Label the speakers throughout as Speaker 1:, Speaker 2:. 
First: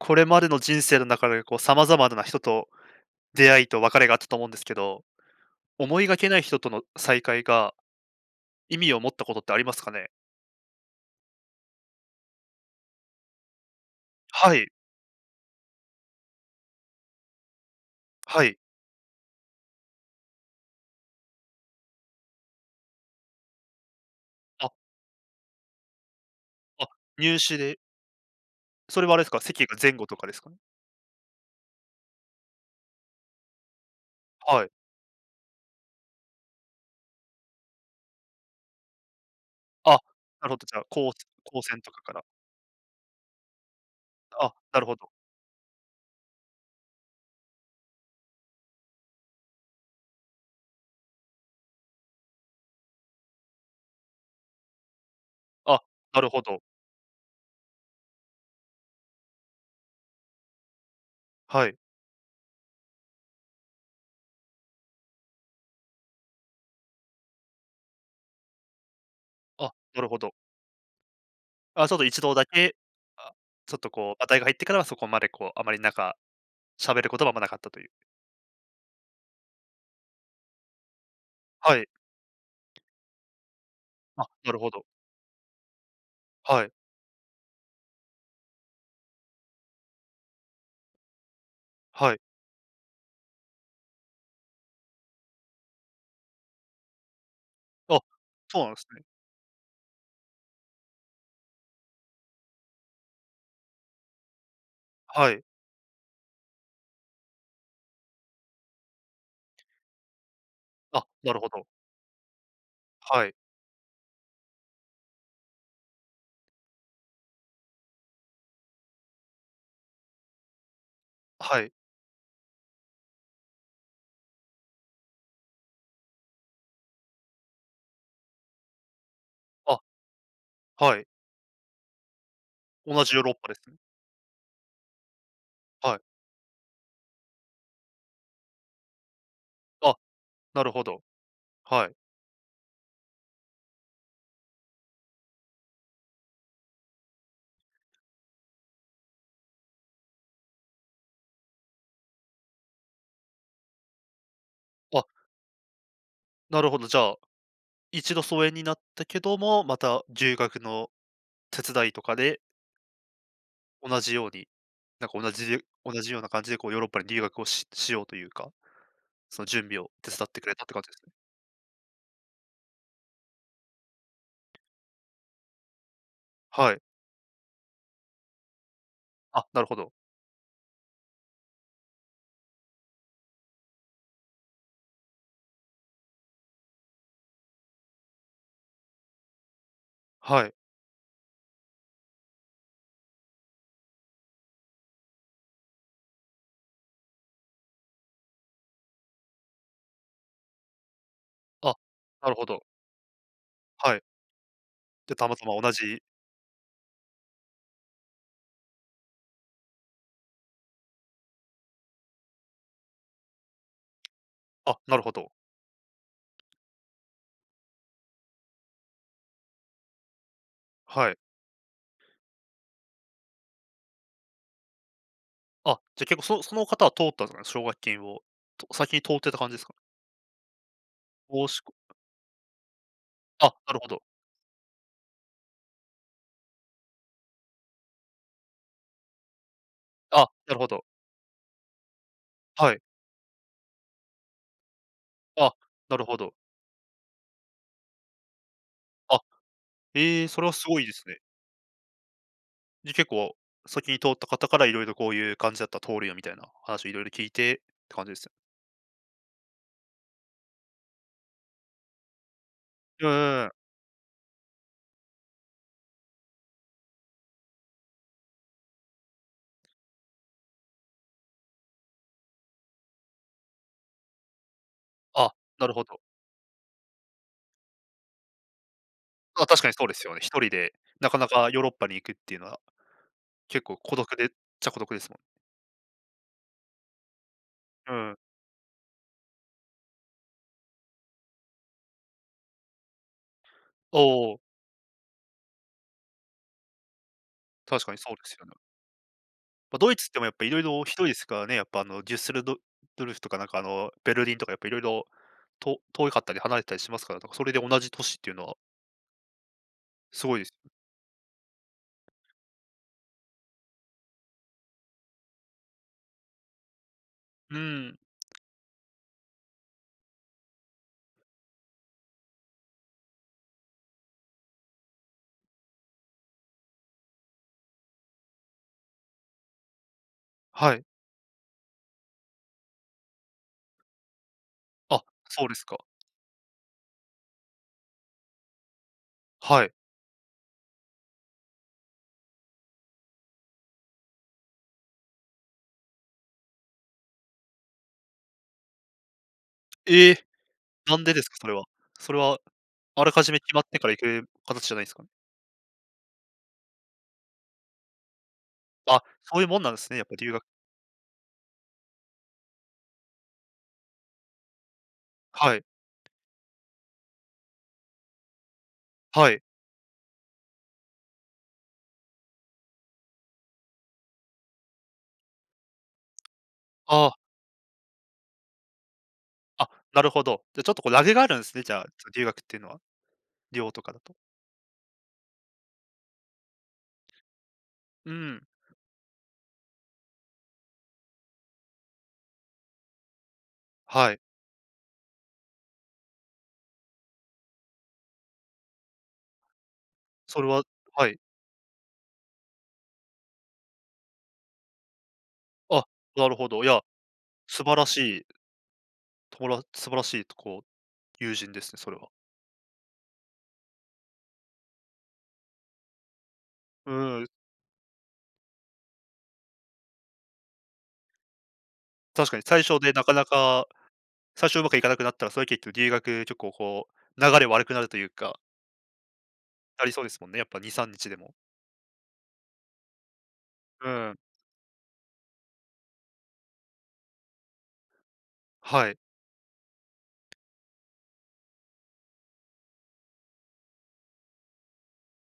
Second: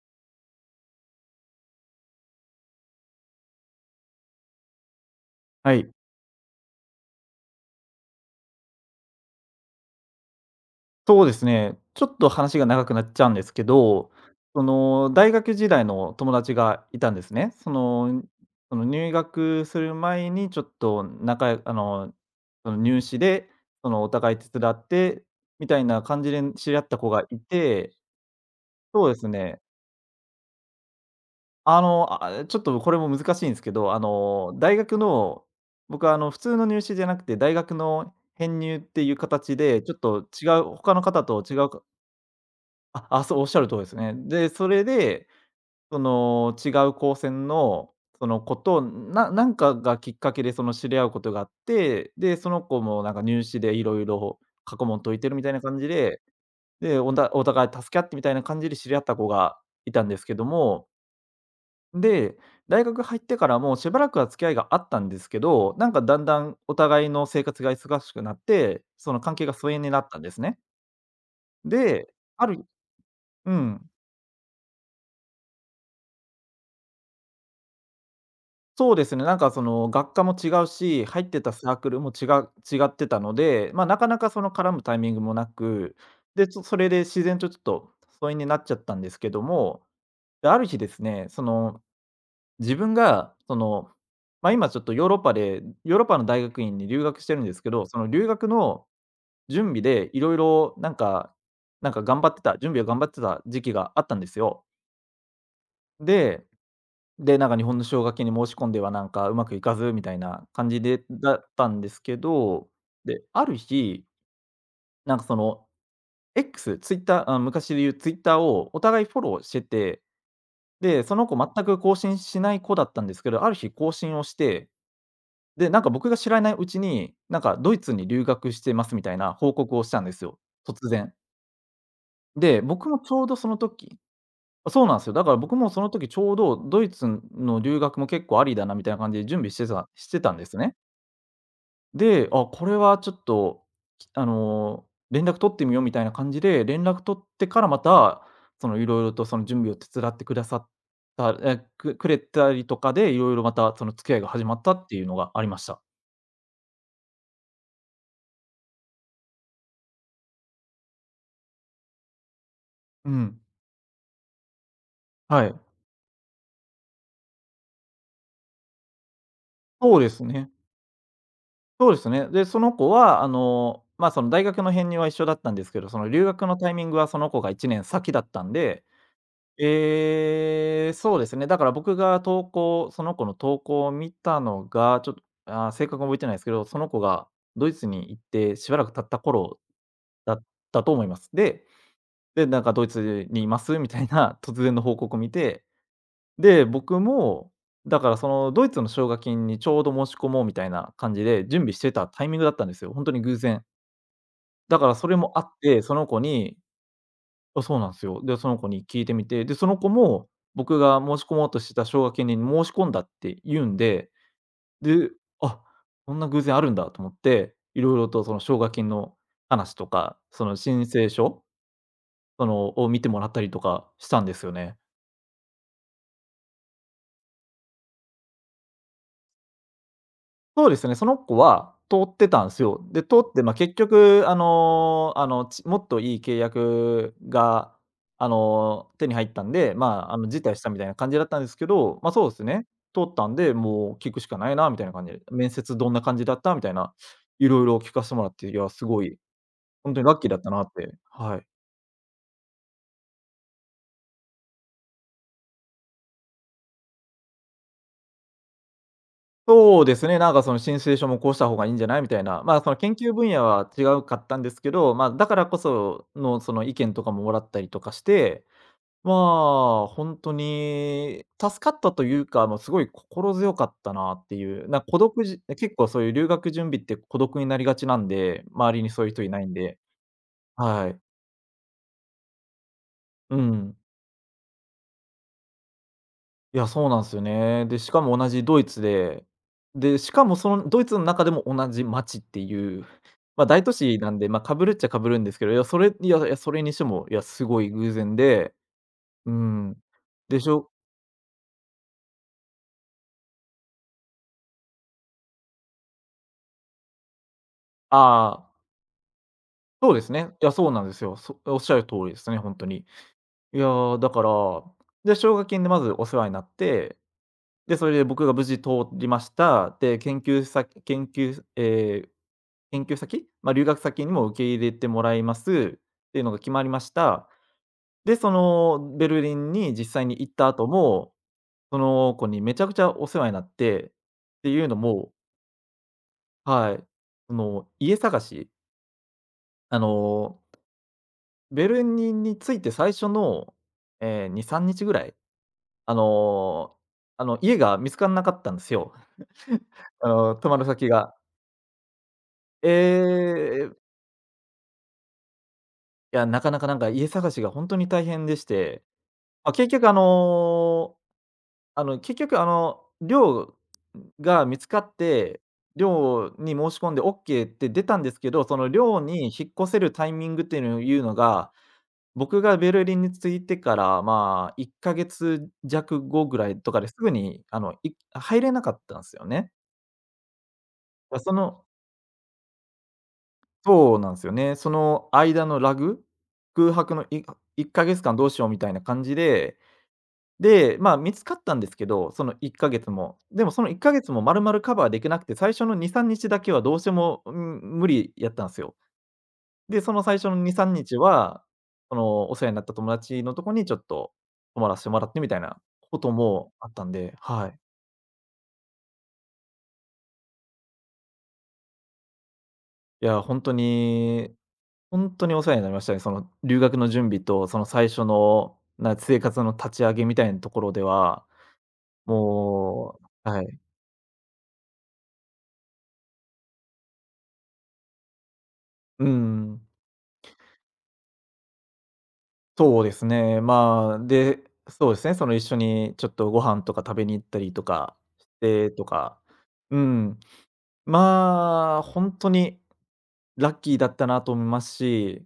Speaker 1: これまでの人生の中でこう様々な人と出会いと別れがあったと思うんですけど、
Speaker 2: はい、
Speaker 1: 思いがけない人との再会が意味を持ったことってありますかね？
Speaker 2: そうですね。ちょっと話が長くなっちゃうんですけど、
Speaker 1: は
Speaker 2: そ
Speaker 1: い、
Speaker 2: の大学時代の友達がいたんですね。その、
Speaker 1: はい。
Speaker 2: その入学する前にちょっと仲あの、その入試で、そのお互い手
Speaker 1: あ、
Speaker 2: 伝って、みたいな感じで知り合
Speaker 1: あ、
Speaker 2: った子が
Speaker 1: 入
Speaker 2: い
Speaker 1: 試で、
Speaker 2: て、
Speaker 1: それ
Speaker 2: そ
Speaker 1: は
Speaker 2: うで
Speaker 1: あれで
Speaker 2: す
Speaker 1: すか、
Speaker 2: ね。
Speaker 1: 席が前後とかですかね？
Speaker 2: ちょっとこれも難しいんですけど、
Speaker 1: はい。
Speaker 2: 大学の、僕は普通の入試じゃなくて、大学の編入っていう形で、
Speaker 1: あ、
Speaker 2: ちょっと違
Speaker 1: なるほ
Speaker 2: う
Speaker 1: ど、じゃあ、
Speaker 2: 他の
Speaker 1: こ
Speaker 2: 方と違
Speaker 1: 高
Speaker 2: う
Speaker 1: 専とかから。
Speaker 2: そう、おっしゃる通りですね。で、
Speaker 1: あ、
Speaker 2: そ
Speaker 1: な
Speaker 2: れ
Speaker 1: るほど。
Speaker 2: で、その、違う高専の、その子と、なんかがきっかけで知り合うことがあって、で、その子もなんか入試でいろいろ過去問解いてるみたいな感
Speaker 1: あ、
Speaker 2: じ
Speaker 1: な
Speaker 2: で、
Speaker 1: るほど。
Speaker 2: で、おんだお互い助け合ってみたいな感じで知り合った子がいたんですけども、
Speaker 1: はい。
Speaker 2: で、大学入ってからもしばらくは付き合いがあったんですけど、なんかだんだんお互いの生活が忙しくなって、その関係が疎
Speaker 1: あ、
Speaker 2: 遠にな
Speaker 1: な
Speaker 2: っ
Speaker 1: るほ
Speaker 2: たんで
Speaker 1: ど。
Speaker 2: すね。
Speaker 1: あ、ちょっと
Speaker 2: で、
Speaker 1: 一度だ
Speaker 2: ある
Speaker 1: け、あ、
Speaker 2: う
Speaker 1: ちょっ
Speaker 2: ん。
Speaker 1: とこう、値が入ってからはそこまでこう、あまりなんか、喋る言葉もなかったという。
Speaker 2: そうですね、なんかその学科も違うし、入ってたサ
Speaker 1: は
Speaker 2: ー
Speaker 1: い。
Speaker 2: クルも違ってたので、まあ、なかな
Speaker 1: あ、
Speaker 2: かその
Speaker 1: なるほ
Speaker 2: 絡む
Speaker 1: ど。
Speaker 2: タイミングもなく、で、そ
Speaker 1: はい、
Speaker 2: それで自然とちょっと疎遠になっちゃったんですけども、で、ある日ですね、その
Speaker 1: はい。
Speaker 2: 自分がその、まあ、今ちょっとヨーロッパの大学院に留学してるんですけど、そ
Speaker 1: あ、
Speaker 2: の留学
Speaker 1: そうなんで
Speaker 2: の
Speaker 1: すね。
Speaker 2: 準備でいろいろなんかなんか頑張ってた準備を頑張ってた時期があったんですよ。
Speaker 1: はい。
Speaker 2: でで、なんか日本の奨学金に申し込んではなんかうまくいかずみたいな感じで
Speaker 1: あ、な
Speaker 2: だ
Speaker 1: るほ
Speaker 2: っ
Speaker 1: ど。
Speaker 2: たんですけど、で、
Speaker 1: はい。
Speaker 2: ある日、なんかその X、ツイッターあ、昔で言うツイッターをお互いフォローしてて、で、その子
Speaker 1: は
Speaker 2: 全
Speaker 1: い。
Speaker 2: く更新しない子だったんですけど、ある日更新をして、で、なんか僕が知らないうちに、なんかドイツに留学してますみたいな報告
Speaker 1: あ、
Speaker 2: をしたんですよ、突
Speaker 1: はい。
Speaker 2: 然。で、僕も
Speaker 1: 同
Speaker 2: ち
Speaker 1: じヨー
Speaker 2: ょう
Speaker 1: ロッ
Speaker 2: ど
Speaker 1: パ
Speaker 2: そ
Speaker 1: で
Speaker 2: の
Speaker 1: すね。
Speaker 2: 時そうなんですよ。だから僕もその
Speaker 1: は
Speaker 2: 時ち
Speaker 1: い。
Speaker 2: ょうどドイツの留学も結構ありだなみたいな感じで準備してた
Speaker 1: あ、
Speaker 2: してたんです
Speaker 1: なる
Speaker 2: ね。
Speaker 1: ほど。はい。
Speaker 2: で、これはちょっと、きあの、連絡取ってみようみたいな感じで、連絡取ってからまた、その、いろいろとその準備を手伝ってくださったえ、くくれたりとかで、いろいろまた、その、付き合いが始まったってい
Speaker 1: あ、
Speaker 2: うのがありました。
Speaker 1: なるほど。じゃあ、一度疎遠になったけども、また留学の手伝いとかで、
Speaker 2: うん。
Speaker 1: 同じように、なんか同
Speaker 2: は
Speaker 1: じ
Speaker 2: い。
Speaker 1: で同じような感じでこうヨーロッパに留学をしようというか、その準備を
Speaker 2: そうで
Speaker 1: 手伝
Speaker 2: す
Speaker 1: ってく
Speaker 2: ね。
Speaker 1: れたって感じですね。
Speaker 2: そうですね。で、その子は、あの、まあ、その、大学の編入は一緒だったんですけど、その、留学のタ
Speaker 1: は
Speaker 2: イ
Speaker 1: い。
Speaker 2: ミングはその子が1年先だったんで、
Speaker 1: あ、なるほど。
Speaker 2: ええ、そうですね。だから僕がその子の投稿を見たのが、ちょっと、正確に覚えてないですけど、その子がドイツに行ってしばらく経った頃だっ
Speaker 1: はい。
Speaker 2: たと思います。で、なんかドイツにいますみたいな 突然の報告を見て、で、僕も、だからそのドイツの奨学金にちょうど申し込もうみたいな感じで準備
Speaker 1: あ、
Speaker 2: してたタ
Speaker 1: な
Speaker 2: イ
Speaker 1: る
Speaker 2: ミン
Speaker 1: ほ
Speaker 2: グだっ
Speaker 1: ど。
Speaker 2: たんですよ。本当に偶然。
Speaker 1: はい。
Speaker 2: だからそ
Speaker 1: で、
Speaker 2: れ
Speaker 1: た
Speaker 2: も
Speaker 1: ま
Speaker 2: あ
Speaker 1: た
Speaker 2: っ
Speaker 1: ま同
Speaker 2: て、そ
Speaker 1: じ
Speaker 2: の子にそうなんですよ。で、その子に聞いてみて、で、その子も、僕が申し込もうとしてた奨学金に申し込んだって言うんで、
Speaker 1: あ、なる
Speaker 2: で、
Speaker 1: ほど。
Speaker 2: あ、こんな偶然あるんだと思って、いろいろとその奨学金の話とか、その申請
Speaker 1: はい。
Speaker 2: 書を見てもらったりとかしたんですよね。
Speaker 1: あ、じゃ、結構その方は通ったんですかね、奨学金を。と先に通ってた感じですかね？
Speaker 2: そうですね、その子
Speaker 1: おおしこ
Speaker 2: は通ってたんですよ。で、通って、ま
Speaker 1: あ、
Speaker 2: あ、
Speaker 1: な
Speaker 2: 結
Speaker 1: るほど。
Speaker 2: 局、もっといい契約が、手に入ったんで、まあ、
Speaker 1: あ、
Speaker 2: 辞
Speaker 1: な
Speaker 2: 退
Speaker 1: る
Speaker 2: し
Speaker 1: ほ
Speaker 2: たみ
Speaker 1: ど。
Speaker 2: たいな感じだったんですけど、まあ、そうですね、
Speaker 1: はい。
Speaker 2: 通ったんで、もう聞くしかないなみたいな感じで、面
Speaker 1: あ、
Speaker 2: 接どん
Speaker 1: な
Speaker 2: な
Speaker 1: るほ
Speaker 2: 感じ
Speaker 1: ど。
Speaker 2: だったみたいな、色々聞かせてもらって、いや、すごい、
Speaker 1: あ、
Speaker 2: 本当にラッ
Speaker 1: え
Speaker 2: キ
Speaker 1: え、
Speaker 2: ーだ
Speaker 1: そ
Speaker 2: っ
Speaker 1: れ
Speaker 2: た
Speaker 1: は
Speaker 2: な
Speaker 1: す
Speaker 2: っ
Speaker 1: ごいで
Speaker 2: て、
Speaker 1: すね。
Speaker 2: はい。
Speaker 1: で結構先に通った方からいろいろこういう感じだったら通るよみたいな話をいろいろ聞いてって感じですね。
Speaker 2: そうですね、なんかその申請書もこうした方がいいんじゃないみたいな、まあ、その研
Speaker 1: うんう
Speaker 2: 究分
Speaker 1: ん
Speaker 2: 野
Speaker 1: うん。
Speaker 2: は違うかったんですけど、まあ、だからこその、その意見とかももらったりとかして、まあ、本当に助かったというか、もうすごい心強かったなっていう、なんか孤独
Speaker 1: あ、
Speaker 2: じ
Speaker 1: なる
Speaker 2: 結
Speaker 1: ほ
Speaker 2: 構
Speaker 1: ど。
Speaker 2: そういう留学準備って孤独になりがちなんで、周りにそういう人いな
Speaker 1: あ、
Speaker 2: いん
Speaker 1: 確かに
Speaker 2: で、
Speaker 1: そうですよね。一人で
Speaker 2: はい。
Speaker 1: なかなかヨーロッパに行くっていうのは、
Speaker 2: う
Speaker 1: 結構
Speaker 2: ん。
Speaker 1: 孤独でっちゃ孤独ですもん。
Speaker 2: いや、そうなんですよね。で、し
Speaker 1: う
Speaker 2: か
Speaker 1: ん。
Speaker 2: も同じドイツで、で、しかもそのドイツの中でも同じ街っていう、ま、大都市
Speaker 1: お
Speaker 2: なんで、
Speaker 1: お、
Speaker 2: ま、被るっちゃ被るんですけど、いや、いやいや、それにしても、いや、すごい
Speaker 1: 確か
Speaker 2: 偶
Speaker 1: にそう
Speaker 2: 然
Speaker 1: ですよね。
Speaker 2: で、う
Speaker 1: ま
Speaker 2: ん。
Speaker 1: あ、ドイツってもやっ
Speaker 2: で
Speaker 1: ぱ
Speaker 2: し
Speaker 1: いろい
Speaker 2: ょ。
Speaker 1: ろひどいですからね、やっぱあのデュッセルドルフとかなんかあのベルリンとかやっぱいろいろと遠かったり離れたりしますから、だかそれで同じ都市っ
Speaker 2: あ
Speaker 1: ていうの
Speaker 2: あー。
Speaker 1: は
Speaker 2: そうです
Speaker 1: す
Speaker 2: ね。
Speaker 1: ごいで
Speaker 2: い
Speaker 1: す。
Speaker 2: や、そうなんですよ。おっしゃる通りですね、本当に。いやー、だから、で、奨学金でまずお世話になって、
Speaker 1: う
Speaker 2: で、それ
Speaker 1: ん、
Speaker 2: で僕が無事通りました。で、研究先、研究えー研究先、まあ、留学先にも受け入れてもらいますっていうのが決まりました。で、そのベルリンに実際に行った後
Speaker 1: はい。
Speaker 2: も、その子にめちゃくちゃお世話になって、っていうの
Speaker 1: あ、
Speaker 2: も、
Speaker 1: そうですか。
Speaker 2: はい、その、家探し、
Speaker 1: はい。
Speaker 2: あのベルリンに着いて最初の、2、3日ぐらい、あのー家が見つからなかったんですよ。
Speaker 1: ええ、
Speaker 2: 泊まる先
Speaker 1: なんで
Speaker 2: が。
Speaker 1: ですか？それは。それはあら
Speaker 2: え
Speaker 1: かじめ決まって
Speaker 2: ー
Speaker 1: から行く形じゃないですかね？
Speaker 2: いや、なかなかなんか家探しが本当に大変でして、
Speaker 1: あ、そういう
Speaker 2: まあ、
Speaker 1: もんなんですね、やっぱ留学
Speaker 2: 結局寮が見つかって、
Speaker 1: はい、
Speaker 2: 寮に申し込んでオッケーって出たんですけど、その寮に
Speaker 1: はい。
Speaker 2: 引っ越せるタイミングっていうのが僕がベルリンに着いてから、まあ、1か月弱後ぐらいとかです
Speaker 1: あ
Speaker 2: ぐ
Speaker 1: あ、
Speaker 2: に、入れなかったんですよね。
Speaker 1: あ、なるほど。じゃあちょっとこうラグ
Speaker 2: だ、
Speaker 1: があ
Speaker 2: そ
Speaker 1: るんですね、
Speaker 2: の
Speaker 1: じゃあ、留学っていうのは、寮とか
Speaker 2: そう
Speaker 1: だ
Speaker 2: な
Speaker 1: と。
Speaker 2: んですよね。その間のラグ、空白の1か
Speaker 1: う
Speaker 2: 月間どうし
Speaker 1: ん、
Speaker 2: ようみたいな感じで、で、まあ、見つかったんですけど、その1か月も。でもその1か月
Speaker 1: はい。
Speaker 2: も丸々カバーできなくて、最初の2、3日だけはどうしても、うん、無理やったんですよ。で、その最初の
Speaker 1: それ
Speaker 2: 2、
Speaker 1: は
Speaker 2: 3日
Speaker 1: はい。
Speaker 2: は、そのお世話になった友達のとこにちょっと泊まらせてもらってみたいな
Speaker 1: あ、
Speaker 2: こと
Speaker 1: なるほ
Speaker 2: も
Speaker 1: ど。い
Speaker 2: あっ
Speaker 1: や
Speaker 2: たんで、はい。
Speaker 1: 素晴らしい、友も素晴らしいとこう、友人ですね、それは。
Speaker 2: いや、ほんとにお世話になりましたね。その留学の
Speaker 1: う
Speaker 2: 準備
Speaker 1: ん、
Speaker 2: と、その最初の、生活の立ち上げみたいなところでは、
Speaker 1: 確かに最初で
Speaker 2: も
Speaker 1: なかな
Speaker 2: はい。
Speaker 1: か、最初うまくいかなくなったら、それ結局留学結構こう、流れ悪くなるというか、
Speaker 2: うん、
Speaker 1: なりそうですもんね、やっぱ2、3日でも。
Speaker 2: そうですね。
Speaker 1: う
Speaker 2: まあ、
Speaker 1: ん、
Speaker 2: で、そうですね、その一緒にちょっとご飯とか食べに行ったりとかしてと
Speaker 1: はい、
Speaker 2: か、うん、まあ、ほんとにラッキーだったなと思いますし、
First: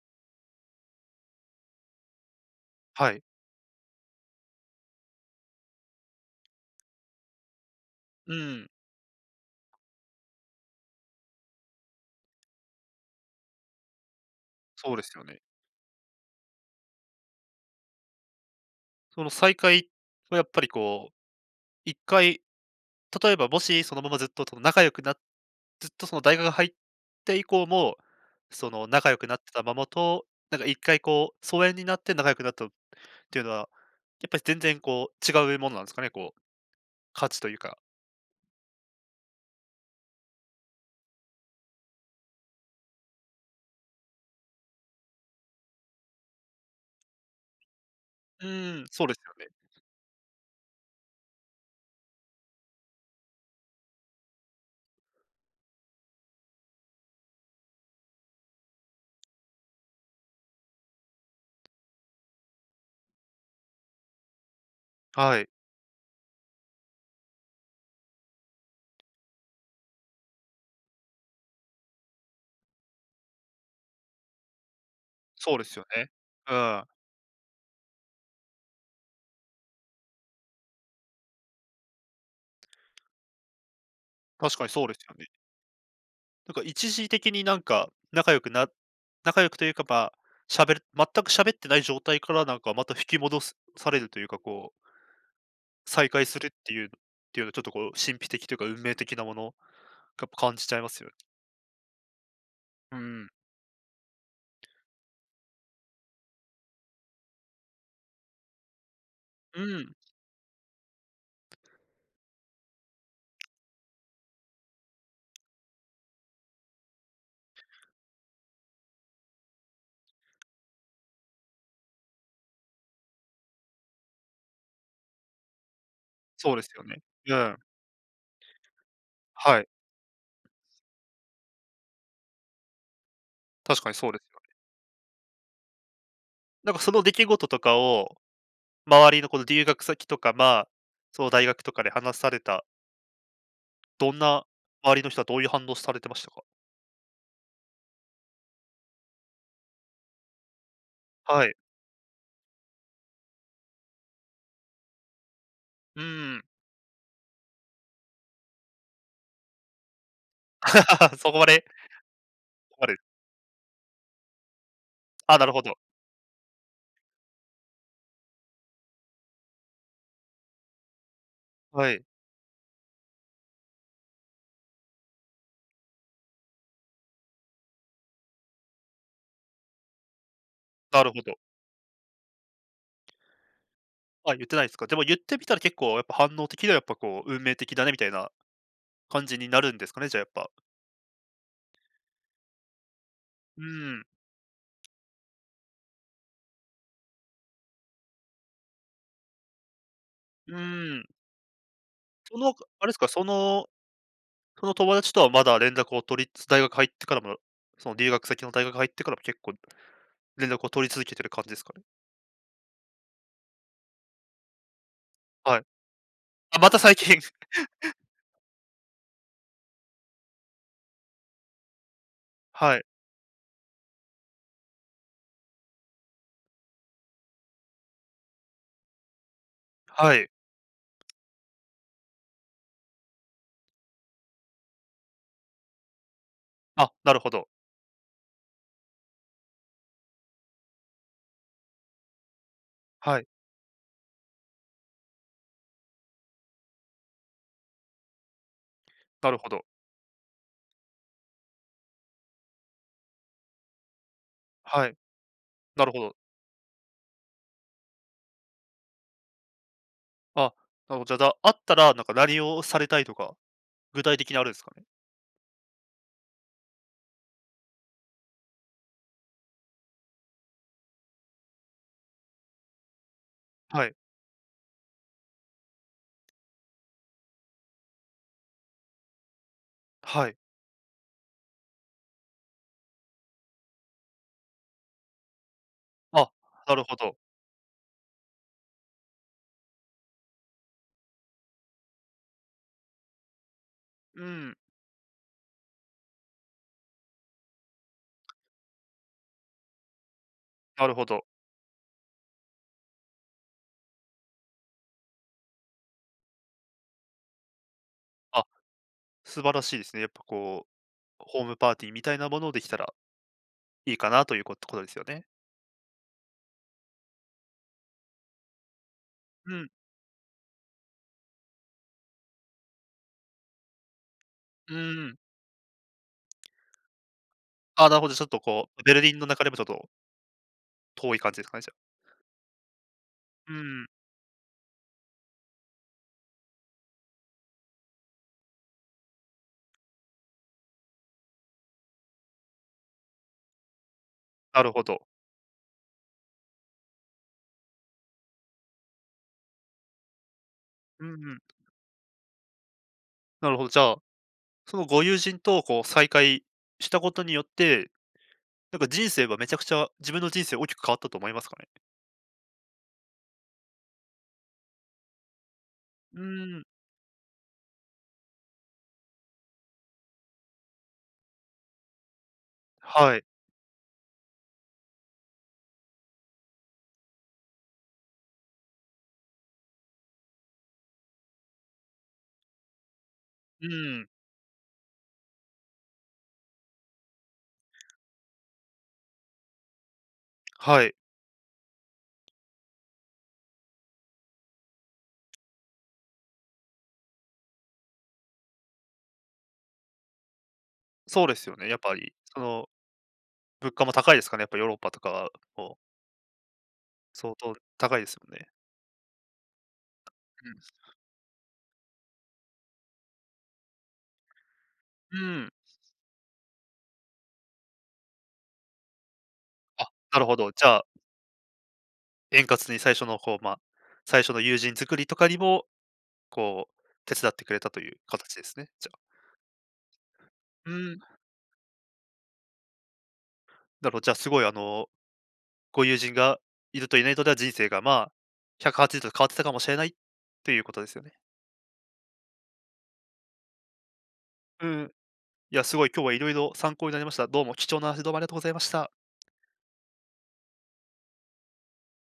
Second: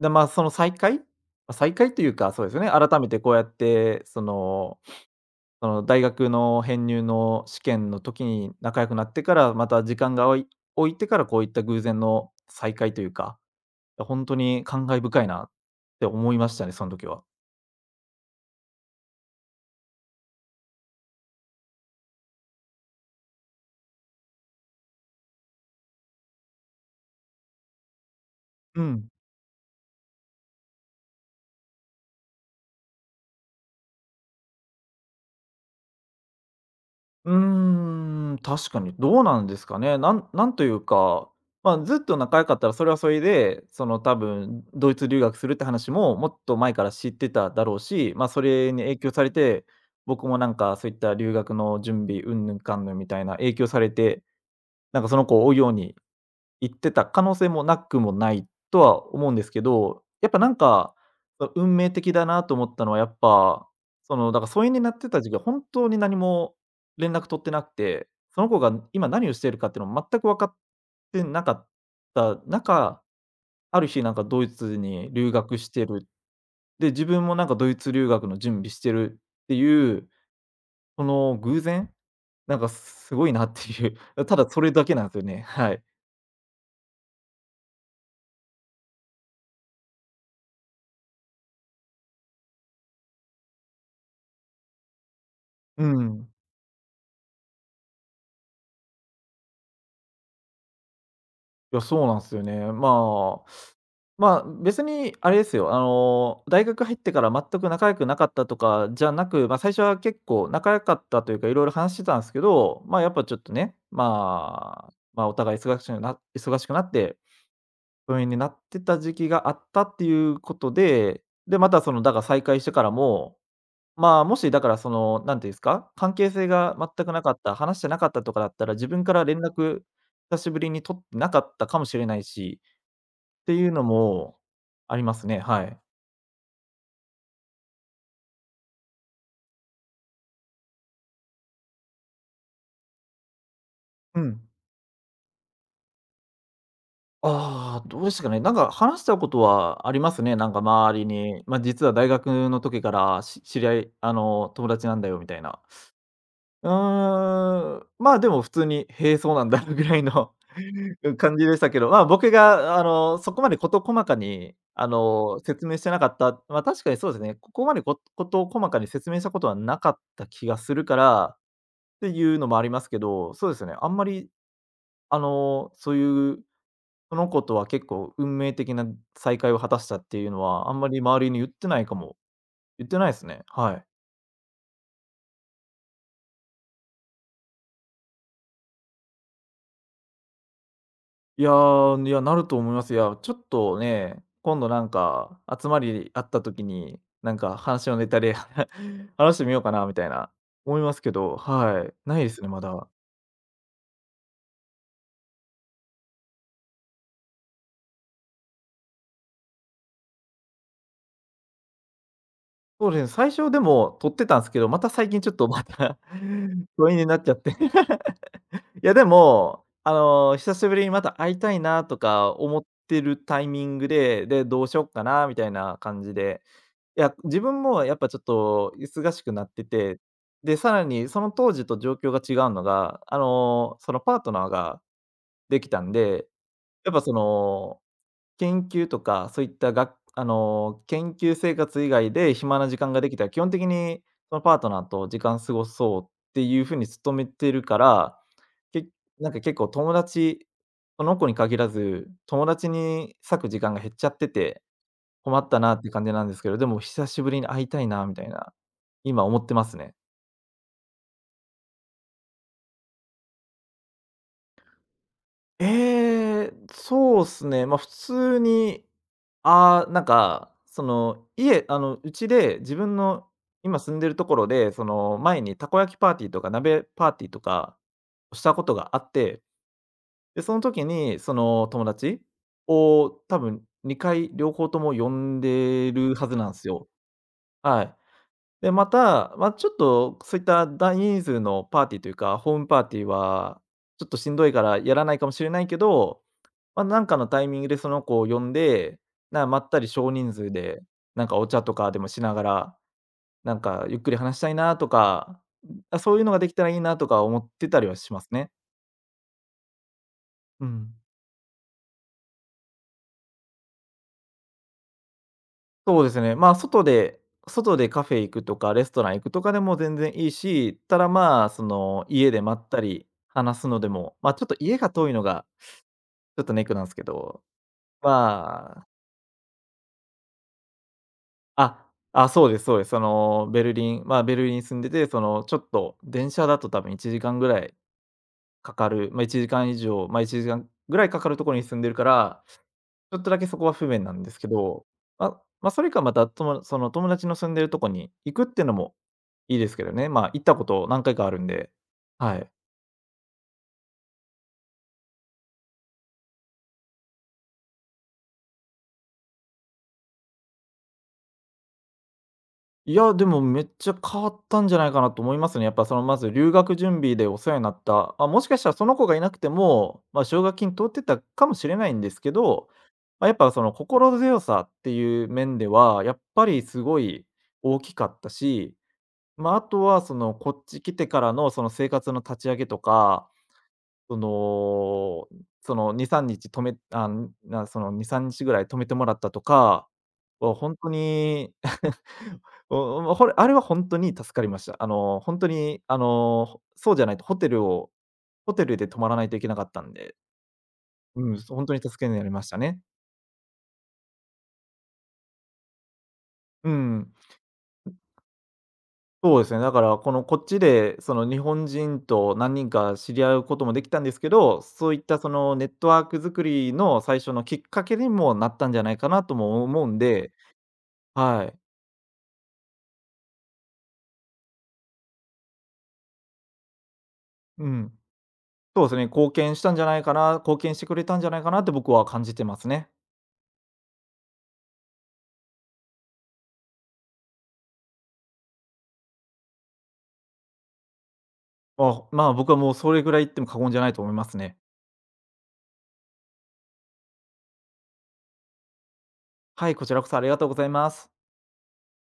Speaker 2: で、まあ、再会というか、そうですよね、改め
Speaker 1: は
Speaker 2: て
Speaker 1: い。
Speaker 2: こうやって、その、その大学の編入の試験の時
Speaker 1: う
Speaker 2: に
Speaker 1: ん、
Speaker 2: 仲良くなってから、また時間が置いてからこういった偶然の再会というか、本当に感
Speaker 1: そう
Speaker 2: 慨
Speaker 1: ですよ
Speaker 2: 深い
Speaker 1: ね。
Speaker 2: なって思いましたね、その時は。
Speaker 1: その再会はやっぱりこう、一回、例えばもしそのままずっとその仲良くなっずっとその大学入って以降も、そ
Speaker 2: う
Speaker 1: の
Speaker 2: ん。
Speaker 1: 仲良くなってたままと、なんか一回こう、疎遠になって仲良くなったっていうのはやっぱり全然こう違うものなんですかね、こう、価
Speaker 2: う
Speaker 1: 値というか。
Speaker 2: ーん、確かにどうなんですかね。なんなんというか、まあ、ずっと仲良かったらそれはそれで、その多分ドイツ留学するって話ももっと前から知ってただろうし、まあ、そ
Speaker 1: う
Speaker 2: れに
Speaker 1: ーん、
Speaker 2: 影
Speaker 1: そう
Speaker 2: 響
Speaker 1: です
Speaker 2: され
Speaker 1: よね。
Speaker 2: て、僕もなんかそういった留学の準備うんぬんかんぬんみたいな影響されて、なんかその子を追うように言ってた可能性もなくもないとは思うんですけど、やっぱなんか、そ運命的だなと思ったのはやっぱ、その、だから疎遠になってた時期
Speaker 1: は
Speaker 2: は
Speaker 1: い、
Speaker 2: 本当に何も連絡取ってなくて、その子が今何をしているかっていうのも全く分かってなかった中、ある日なんかドイツに留
Speaker 1: そう
Speaker 2: 学
Speaker 1: で
Speaker 2: し
Speaker 1: すよ
Speaker 2: てる。
Speaker 1: ね。うん、
Speaker 2: で、自分もなんかドイツ留学の準備してるっていう、その偶然、なんかすごいなっていう、ただ
Speaker 1: 確
Speaker 2: そ
Speaker 1: かに
Speaker 2: れ
Speaker 1: そ
Speaker 2: だ
Speaker 1: うで
Speaker 2: けな
Speaker 1: す
Speaker 2: んで
Speaker 1: よ
Speaker 2: すよ
Speaker 1: ね。
Speaker 2: ね。はい。
Speaker 1: なんか一時的になんか仲良くというか、まあ、しゃべる全く喋ってない状態からなんかまた引き戻すされるというか、こう、
Speaker 2: う
Speaker 1: 再会
Speaker 2: ん。
Speaker 1: するっていうっていうのはちょっとこう神秘的というか運命的なもの、感じちゃいますよね。
Speaker 2: いや、そうなんですよね。
Speaker 1: うん。
Speaker 2: まあ、別にあれですよ、あの、大学入ってから全く仲良くなかったとかじゃなく、まあ、
Speaker 1: う
Speaker 2: 最初
Speaker 1: ん、
Speaker 2: は結構仲良かったというか、いろいろ話してたんですけど、まあ、やっぱちょっとね、まあ、お互い忙しくなって、疎遠になってた時期があったっていうことで、で、またその、だから再会してからもまあ、もしだからその、なんていうんですか、関係性
Speaker 1: そうです
Speaker 2: が
Speaker 1: よね。
Speaker 2: 全くなか
Speaker 1: う
Speaker 2: った、
Speaker 1: ん、
Speaker 2: 話してなかったとかだったら、自分から連
Speaker 1: はい、
Speaker 2: 絡、久しぶりに取ってなかったかもしれないし、っていう
Speaker 1: 確
Speaker 2: の
Speaker 1: かにそうです
Speaker 2: も
Speaker 1: よね。
Speaker 2: ありますね、はい。
Speaker 1: なんかその出来事とかを周りのこの留学先とか、まあ、その大学とかで話された、どん
Speaker 2: う
Speaker 1: な
Speaker 2: ん。
Speaker 1: 周りの人はどういう反応されてましたか？
Speaker 2: ああ、どうですかね、なんか話したことはありますね、なんか周りに。
Speaker 1: はい。
Speaker 2: ま、実は大学の時から知り合いあの、友達なんだよみたいな。
Speaker 1: うーん。
Speaker 2: うーん、まあ、でも普通に、へえ、そうなんだぐらいの
Speaker 1: そ
Speaker 2: 感
Speaker 1: こま
Speaker 2: じでし
Speaker 1: で、
Speaker 2: たけど、まあ、僕
Speaker 1: そ
Speaker 2: が
Speaker 1: こ
Speaker 2: あ
Speaker 1: まで
Speaker 2: の、そこまで事細かにあ
Speaker 1: あ、
Speaker 2: の、
Speaker 1: なるほ
Speaker 2: 説
Speaker 1: ど。
Speaker 2: 明してなかった、まあ、確かにそうですね、ここまで事細かに説明したことはなかった気がするから
Speaker 1: は
Speaker 2: っ
Speaker 1: い。
Speaker 2: ていうのもありますけど、そうですね、あんまりあの、そういう、その子とは結構運命的な再会を果たしたっていうのは、あんまり
Speaker 1: なるほ
Speaker 2: 周り
Speaker 1: ど。
Speaker 2: に言ってないかも。言ってないですね、はい。
Speaker 1: あ、言ってないですか。でも言ってみたら結構やっぱ反応的にはやっぱこう、運命的だねみたいな感じになるんですかね、じゃあやっぱ。
Speaker 2: いやー、いや、なると思います。いや、ちょっ
Speaker 1: う
Speaker 2: と
Speaker 1: ん。
Speaker 2: ね、今度なんか集まりあった時に、なんか話のネタで 話してみようかなみたいな
Speaker 1: う
Speaker 2: 思います
Speaker 1: ん。
Speaker 2: けど、はい、ないで
Speaker 1: そ
Speaker 2: すね、
Speaker 1: の、
Speaker 2: ま
Speaker 1: あ
Speaker 2: だ。
Speaker 1: れですか、その、その友達とはまだ連絡を取り大学入ってからも、その留学先の大学入ってからも結構連絡を取り続けてる感じですかね？
Speaker 2: そうですね、最初でも撮ってたんですけど、また最近ちょっと
Speaker 1: はい。
Speaker 2: また
Speaker 1: あ、ま た
Speaker 2: 疎
Speaker 1: 最
Speaker 2: 遠にな
Speaker 1: 近。
Speaker 2: っちゃって い や、でも、あの、久しぶりにまた会いたいなとか思っ
Speaker 1: はい。
Speaker 2: てるタイミングで、で、どうしよっかなみたいな感じでいや、自分もやっぱちょっと忙しくなってて、
Speaker 1: はい。
Speaker 2: で、さらにその当時と状況が違うのが、あの、そのパートナーができたんで、
Speaker 1: あ、
Speaker 2: やっぱ
Speaker 1: な
Speaker 2: そ
Speaker 1: るほど。
Speaker 2: の、研究とか、そういったがあの、研究生活以外で暇な時間ができ
Speaker 1: は
Speaker 2: た
Speaker 1: い。
Speaker 2: ら、基本的にそのパートナーと時間過ごそうっていう風に努めてるから、けな
Speaker 1: な
Speaker 2: ん
Speaker 1: る
Speaker 2: か
Speaker 1: ほ
Speaker 2: 結
Speaker 1: ど。
Speaker 2: 構友達、その子に限らず、友達に割く時間が減っちゃってて
Speaker 1: はい。
Speaker 2: 困ったなっ
Speaker 1: な
Speaker 2: て
Speaker 1: るほ
Speaker 2: 感じ
Speaker 1: ど。
Speaker 2: なんですけど、でも久しぶりに会いたいなみたいな、今思ってますね。
Speaker 1: あ、なるほど。じゃあ、あったら、なんか何をされたいとか、具体的にあるんですかね？
Speaker 2: ええ、そうっすね。ま、普通に、ああ、なんか、その、あの、うちで自分の今
Speaker 1: はい。
Speaker 2: 住んでるところで、その、前にたこ焼きパーティーとか鍋パーティーとかしたことがあって、
Speaker 1: はい。
Speaker 2: で、その時に、その、友達を多分2回両方とも呼んでるは
Speaker 1: あ、
Speaker 2: ずなんです
Speaker 1: なる
Speaker 2: よ。
Speaker 1: ほど。
Speaker 2: はい。で、また、まあ、ちょっとそういった大人数のパーティーというか、ホームパーティーはちょっと
Speaker 1: う
Speaker 2: しんどい
Speaker 1: ん、
Speaker 2: からやらないかもしれないけど、まあ、なんかのタイミングでその子を呼んで、な、まったり少人数で、
Speaker 1: なるほど。
Speaker 2: なんかお茶とかでもしながら、なんかゆっくり話したいなとか、あ、そういうのができたらいいなとか思ってたりはします
Speaker 1: あ、
Speaker 2: ね。
Speaker 1: 素晴らしいですね。やっぱ
Speaker 2: う
Speaker 1: こう、
Speaker 2: ん。
Speaker 1: ホームパーティーみたいなものをできたらいいかなということですよね。
Speaker 2: そうですね。まあ、外でカフェ行くとか、レストラン行くとか
Speaker 1: う
Speaker 2: で
Speaker 1: ん、
Speaker 2: も全然いいし、ただ、まあ、その、家でまったり話すのでも、まあ、ちょっと
Speaker 1: う
Speaker 2: 家が遠い
Speaker 1: ん。
Speaker 2: のがちょっとネックなんですけど、
Speaker 1: あ、なるほど、ちょっとこ
Speaker 2: ま
Speaker 1: う、
Speaker 2: あ
Speaker 1: ベルリンの中でもちょっと遠い感じですかね、じゃあ。
Speaker 2: あ、あ、そうですそうです。その、
Speaker 1: う
Speaker 2: ベル
Speaker 1: ん、
Speaker 2: リンまあ、ベルリンに住んでて、その、ちょっと電車だと多分1時間ぐらいかかる、まあ、1時間以上、まあ、1時間ぐらいかかるところに住んでるから、ちょっとだけそこは不便なんですけ
Speaker 1: なるほ
Speaker 2: ど、
Speaker 1: ど。
Speaker 2: まあまあ、それかまた、ともその、友達の住んでるとこに行くっていうのもいいですけどね。まあ、行ったこと何
Speaker 1: うん
Speaker 2: 回か
Speaker 1: う
Speaker 2: ある
Speaker 1: ん。
Speaker 2: んで。はい。
Speaker 1: なるほど、じゃあ、そのご友人とこう再会したことによってなんか人生はめちゃくちゃ自分の人生大きく変わったと思いますかね？
Speaker 2: いや、でもめっちゃ変わったんじゃないかなと思いますね。やっぱその
Speaker 1: う
Speaker 2: まず留
Speaker 1: ーん、
Speaker 2: 学準備でお世話になった、まあもしかしたらその子がいなくても、まあ、奨学金通ってたかもしれないんですけど、
Speaker 1: はい。
Speaker 2: まあ、やっぱその心強さっていう面では、やっぱりすごい大きかったし、ま、とはそのこっち来てからのその生活の立ち上げとか
Speaker 1: うん、
Speaker 2: その、その2、3日止めあ、な、その2、3日ぐらい止めてもらったとかは、ほん
Speaker 1: は
Speaker 2: と
Speaker 1: い。
Speaker 2: に、おお、ほれあれはほんとに助かりました。あの、ほんとに、あの、そうじゃないとホテルで泊まらないといけなかったんで、
Speaker 1: そう
Speaker 2: う
Speaker 1: で
Speaker 2: ん、
Speaker 1: すよ
Speaker 2: ほん
Speaker 1: ね、
Speaker 2: と
Speaker 1: やっ
Speaker 2: に
Speaker 1: ぱ
Speaker 2: 助け
Speaker 1: り。
Speaker 2: になり
Speaker 1: そ
Speaker 2: ました
Speaker 1: の、
Speaker 2: ね。
Speaker 1: 物価も高いですかね、やっぱヨーロッパとかはもう
Speaker 2: うん、
Speaker 1: 相当高いですもんね。
Speaker 2: そうですね、だからこのこっちでその日本人と何人か知り合うこともできたんですけど、そういっ
Speaker 1: うん。
Speaker 2: たそ
Speaker 1: うん。
Speaker 2: のネットワーク作りの最初のきっかけにもなったんじゃないかなとも思
Speaker 1: あ、
Speaker 2: うん
Speaker 1: なる
Speaker 2: で
Speaker 1: ほど。じゃあ、
Speaker 2: はい。
Speaker 1: 円滑に最初のこう、まあ、最初の友人作りとかにも、こう、手伝ってくれ
Speaker 2: う
Speaker 1: たとい
Speaker 2: ん。
Speaker 1: う形ですね、
Speaker 2: そう
Speaker 1: じ
Speaker 2: で
Speaker 1: ゃ
Speaker 2: す
Speaker 1: あ。
Speaker 2: ね、貢
Speaker 1: う
Speaker 2: 献してく
Speaker 1: ん、
Speaker 2: れたんじゃないかなって僕は感じてますね。
Speaker 1: なるほど、じゃあすごいあの、ご友人がいるといないとでは人生が、まあ、180度変わってたかもしれないということですよね。
Speaker 2: あ、まあ、僕はもうそれぐらい言っても過言じゃないと思いますね。
Speaker 1: うん。いや、すごい今日はいろいろ参考になりました。どうも貴重な話どうもありがとうございました。
Speaker 2: はい、こちらこそありがとうございます。